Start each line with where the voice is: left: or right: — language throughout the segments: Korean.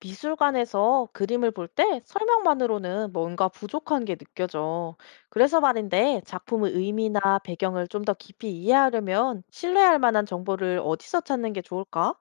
left: 미술관에서 그림을 볼 때 설명만으로는 뭔가 부족한 게 느껴져. 그래서 말인데 작품의 의미나 배경을 좀 더 깊이 이해하려면 신뢰할 만한 정보를 어디서 찾는 게 좋을까?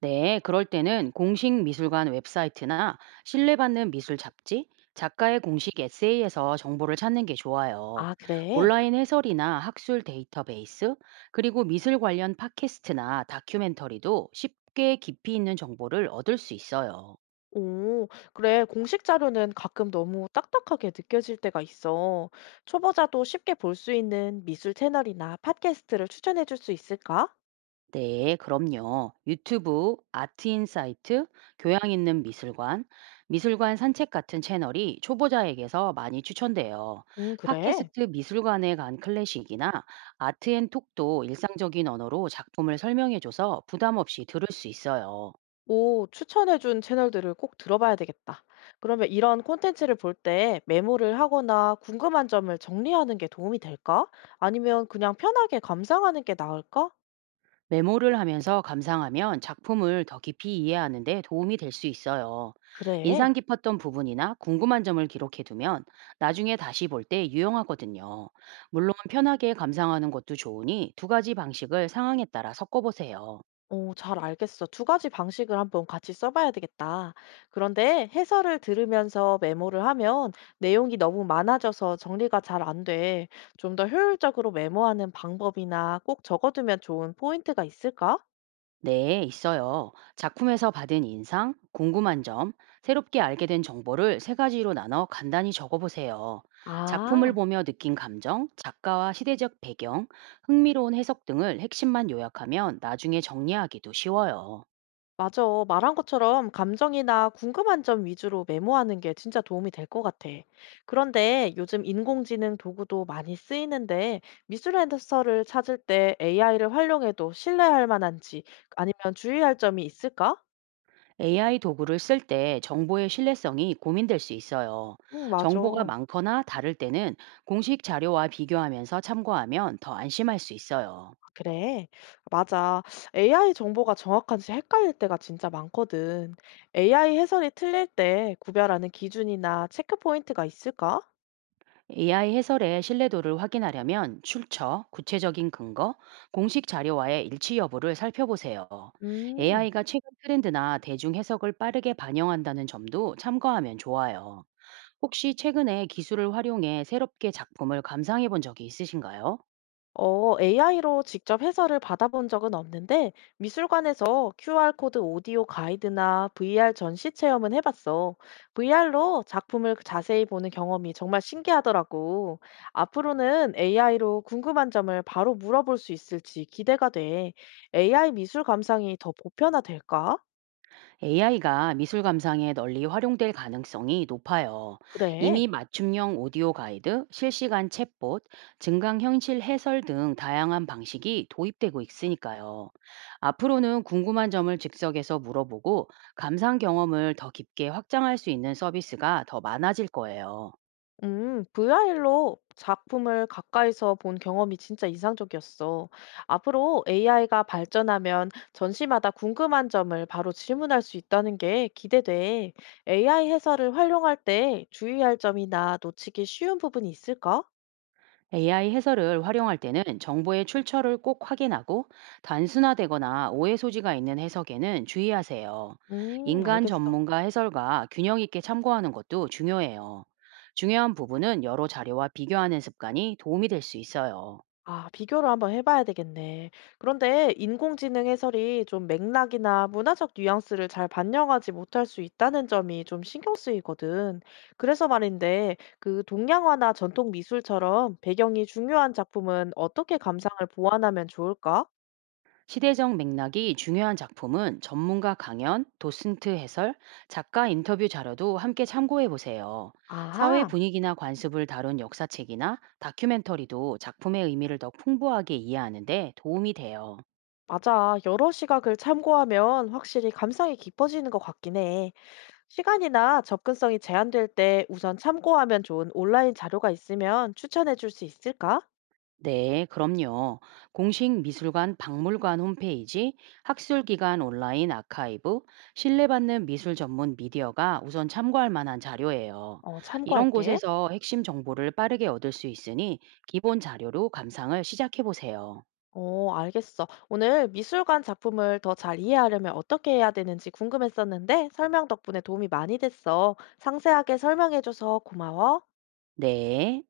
right: 네, 그럴 때는 공식 미술관 웹사이트나 신뢰받는 미술 잡지, 작가의 공식 에세이에서 정보를 찾는 게 좋아요.
left: 아, 그래?
right: 온라인 해설이나 학술 데이터베이스, 그리고 미술 관련 팟캐스트나 다큐멘터리도 쉽게 깊이 있는 정보를 얻을 수 있어요.
left: 오, 그래. 공식 자료는 가끔 너무 딱딱하게 느껴질 때가 있어. 초보자도 쉽게 볼 수 있는 미술 채널이나 팟캐스트를 추천해 줄 수 있을까?
right: 네, 그럼요. 유튜브, 아트인사이트, 교양 있는 미술관, 미술관 산책 같은 채널이 초보자에게서 많이 추천돼요.
left: 그래.
right: 팟캐스트 미술관에 간 클래식이나 아트앤톡도 일상적인 언어로 작품을 설명해줘서 부담 없이 들을 수 있어요.
left: 오, 추천해준 채널들을 꼭 들어봐야 되겠다. 그러면 이런 콘텐츠를 볼 때 메모를 하거나 궁금한 점을 정리하는 게 도움이 될까? 아니면 그냥 편하게 감상하는 게 나을까?
right: 메모를 하면서 감상하면 작품을 더 깊이 이해하는 데 도움이 될 수 있어요.
left: 그래.
right: 인상 깊었던 부분이나 궁금한 점을 기록해 두면 나중에 다시 볼 때 유용하거든요. 물론 편하게 감상하는 것도 좋으니 두 가지 방식을 상황에 따라 섞어 보세요.
left: 오, 잘 알겠어. 두 가지 방식을 한번 같이 써봐야 되겠다. 그런데 해설을 들으면서 메모를 하면 내용이 너무 많아져서 정리가 잘 안 돼. 좀 더 효율적으로 메모하는 방법이나 꼭 적어두면 좋은 포인트가 있을까?
right: 네, 있어요. 작품에서 받은 인상, 궁금한 점, 새롭게 알게 된 정보를 세 가지로 나눠 간단히 적어보세요. 작품을
left: 아.
right: 보며 느낀 감정, 작가와 시대적 배경, 흥미로운 해석 등을 핵심만 요약하면 나중에 정리하기도 쉬워요.
left: 맞아. 말한 것처럼 감정이나 궁금한 점 위주로 메모하는 게 진짜 도움이 될 것 같아. 그런데 요즘 인공지능 도구도 많이 쓰이는데 미술의 해설을 찾을 때 AI를 활용해도 신뢰할 만한지 아니면 주의할 점이 있을까?
right: AI 도구를 쓸 때 정보의 신뢰성이 고민될 수 있어요.
left: 응, 맞아.
right: 정보가
left: 아,
right: 많거나 다를 때는 공식 자료와 비교하면서 참고하면 더 안심할 수 있어요.
left: 그래. 맞아. AI 정보가 정확한지 헷갈릴 때가 진짜 많거든. AI 해설이 틀릴 때 구별하는 기준이나 체크 포인트가 있을까?
right: AI 해설의 신뢰도를 확인하려면 출처, 구체적인 근거, 공식 자료와의 일치 여부를 살펴보세요.
left: 음.
right: AI가 최근 트렌드나 대중 해석을 빠르게 반영한다는 점도 참고하면 좋아요. 혹시 최근에 기술을 활용해 새롭게 작품을 감상해 본 적이 있으신가요?
left: 어, AI로 직접 해설을 받아본 적은 없는데, 미술관에서 QR코드 오디오 가이드나 VR 전시 체험은 해봤어. VR로 작품을 자세히 보는 경험이 정말 신기하더라고. 앞으로는 AI로 궁금한 점을 바로 물어볼 수 있을지 기대가 돼. AI 미술 감상이 더 보편화될까?
right: AI가 미술 감상에 널리 활용될 가능성이 높아요.
left: 그래.
right: 이미 맞춤형 오디오 가이드, 실시간 챗봇, 증강현실 해설 등 다양한 방식이 도입되고 있으니까요. 앞으로는 궁금한 점을 즉석에서 물어보고 감상 경험을 더 깊게 확장할 수 있는 서비스가 더 많아질 거예요.
left: VR로 작품을 가까이서 본 경험이 진짜 인상적이었어. 앞으로 AI가 발전하면 전시마다 궁금한 점을 바로 질문할 수 있다는 게 기대돼. AI 해설을 활용할 때 주의할 점이나 놓치기 쉬운 부분이 있을까?
right: AI 해설을 활용할 때는 정보의 출처를 꼭 확인하고 단순화되거나 오해 소지가 있는 해석에는 주의하세요. 인간
left: 알겠어.
right: 전문가 해설과 균형 있게 참고하는 것도 중요해요. 중요한 부분은 여러 자료와 비교하는 습관이 도움이 될 수 있어요.
left: 아, 비교를 한번 해봐야 되겠네. 그런데 인공지능 해설이 좀 맥락이나 문화적 뉘앙스를 잘 반영하지 못할 수 있다는 점이 좀 신경 쓰이거든. 그래서 말인데, 그 동양화나 전통 미술처럼 배경이 중요한 작품은 어떻게 감상을 보완하면 좋을까?
right: 시대적 맥락이 중요한 작품은 전문가 강연, 도슨트 해설, 작가 인터뷰 자료도 함께 참고해 보세요. 사회
left: 아하,
right: 분위기나 관습을 다룬 역사책이나 다큐멘터리도 작품의 의미를 더 풍부하게 이해하는 데 도움이 돼요.
left: 맞아. 여러 시각을 참고하면 확실히 감상이 깊어지는 것 같긴 해. 시간이나 접근성이 제한될 때 우선 참고하면 좋은 온라인 자료가 있으면 추천해 줄 수 있을까?
right: 네, 그럼요. 공식 미술관 박물관 홈페이지, 학술기관 온라인 아카이브, 신뢰받는 미술 전문 미디어가 우선 참고할 만한 자료예요.
left: 어,
right: 이런
left: 참고할게.
right: 곳에서 핵심 정보를 빠르게 얻을 수 있으니 기본 자료로 감상을 시작해 보세요.
left: 어, 알겠어. 오늘 미술관 작품을 더 잘 이해하려면 어떻게 해야 되는지 궁금했었는데 설명 덕분에 도움이 많이 됐어. 상세하게 설명해줘서 고마워.
right: 네.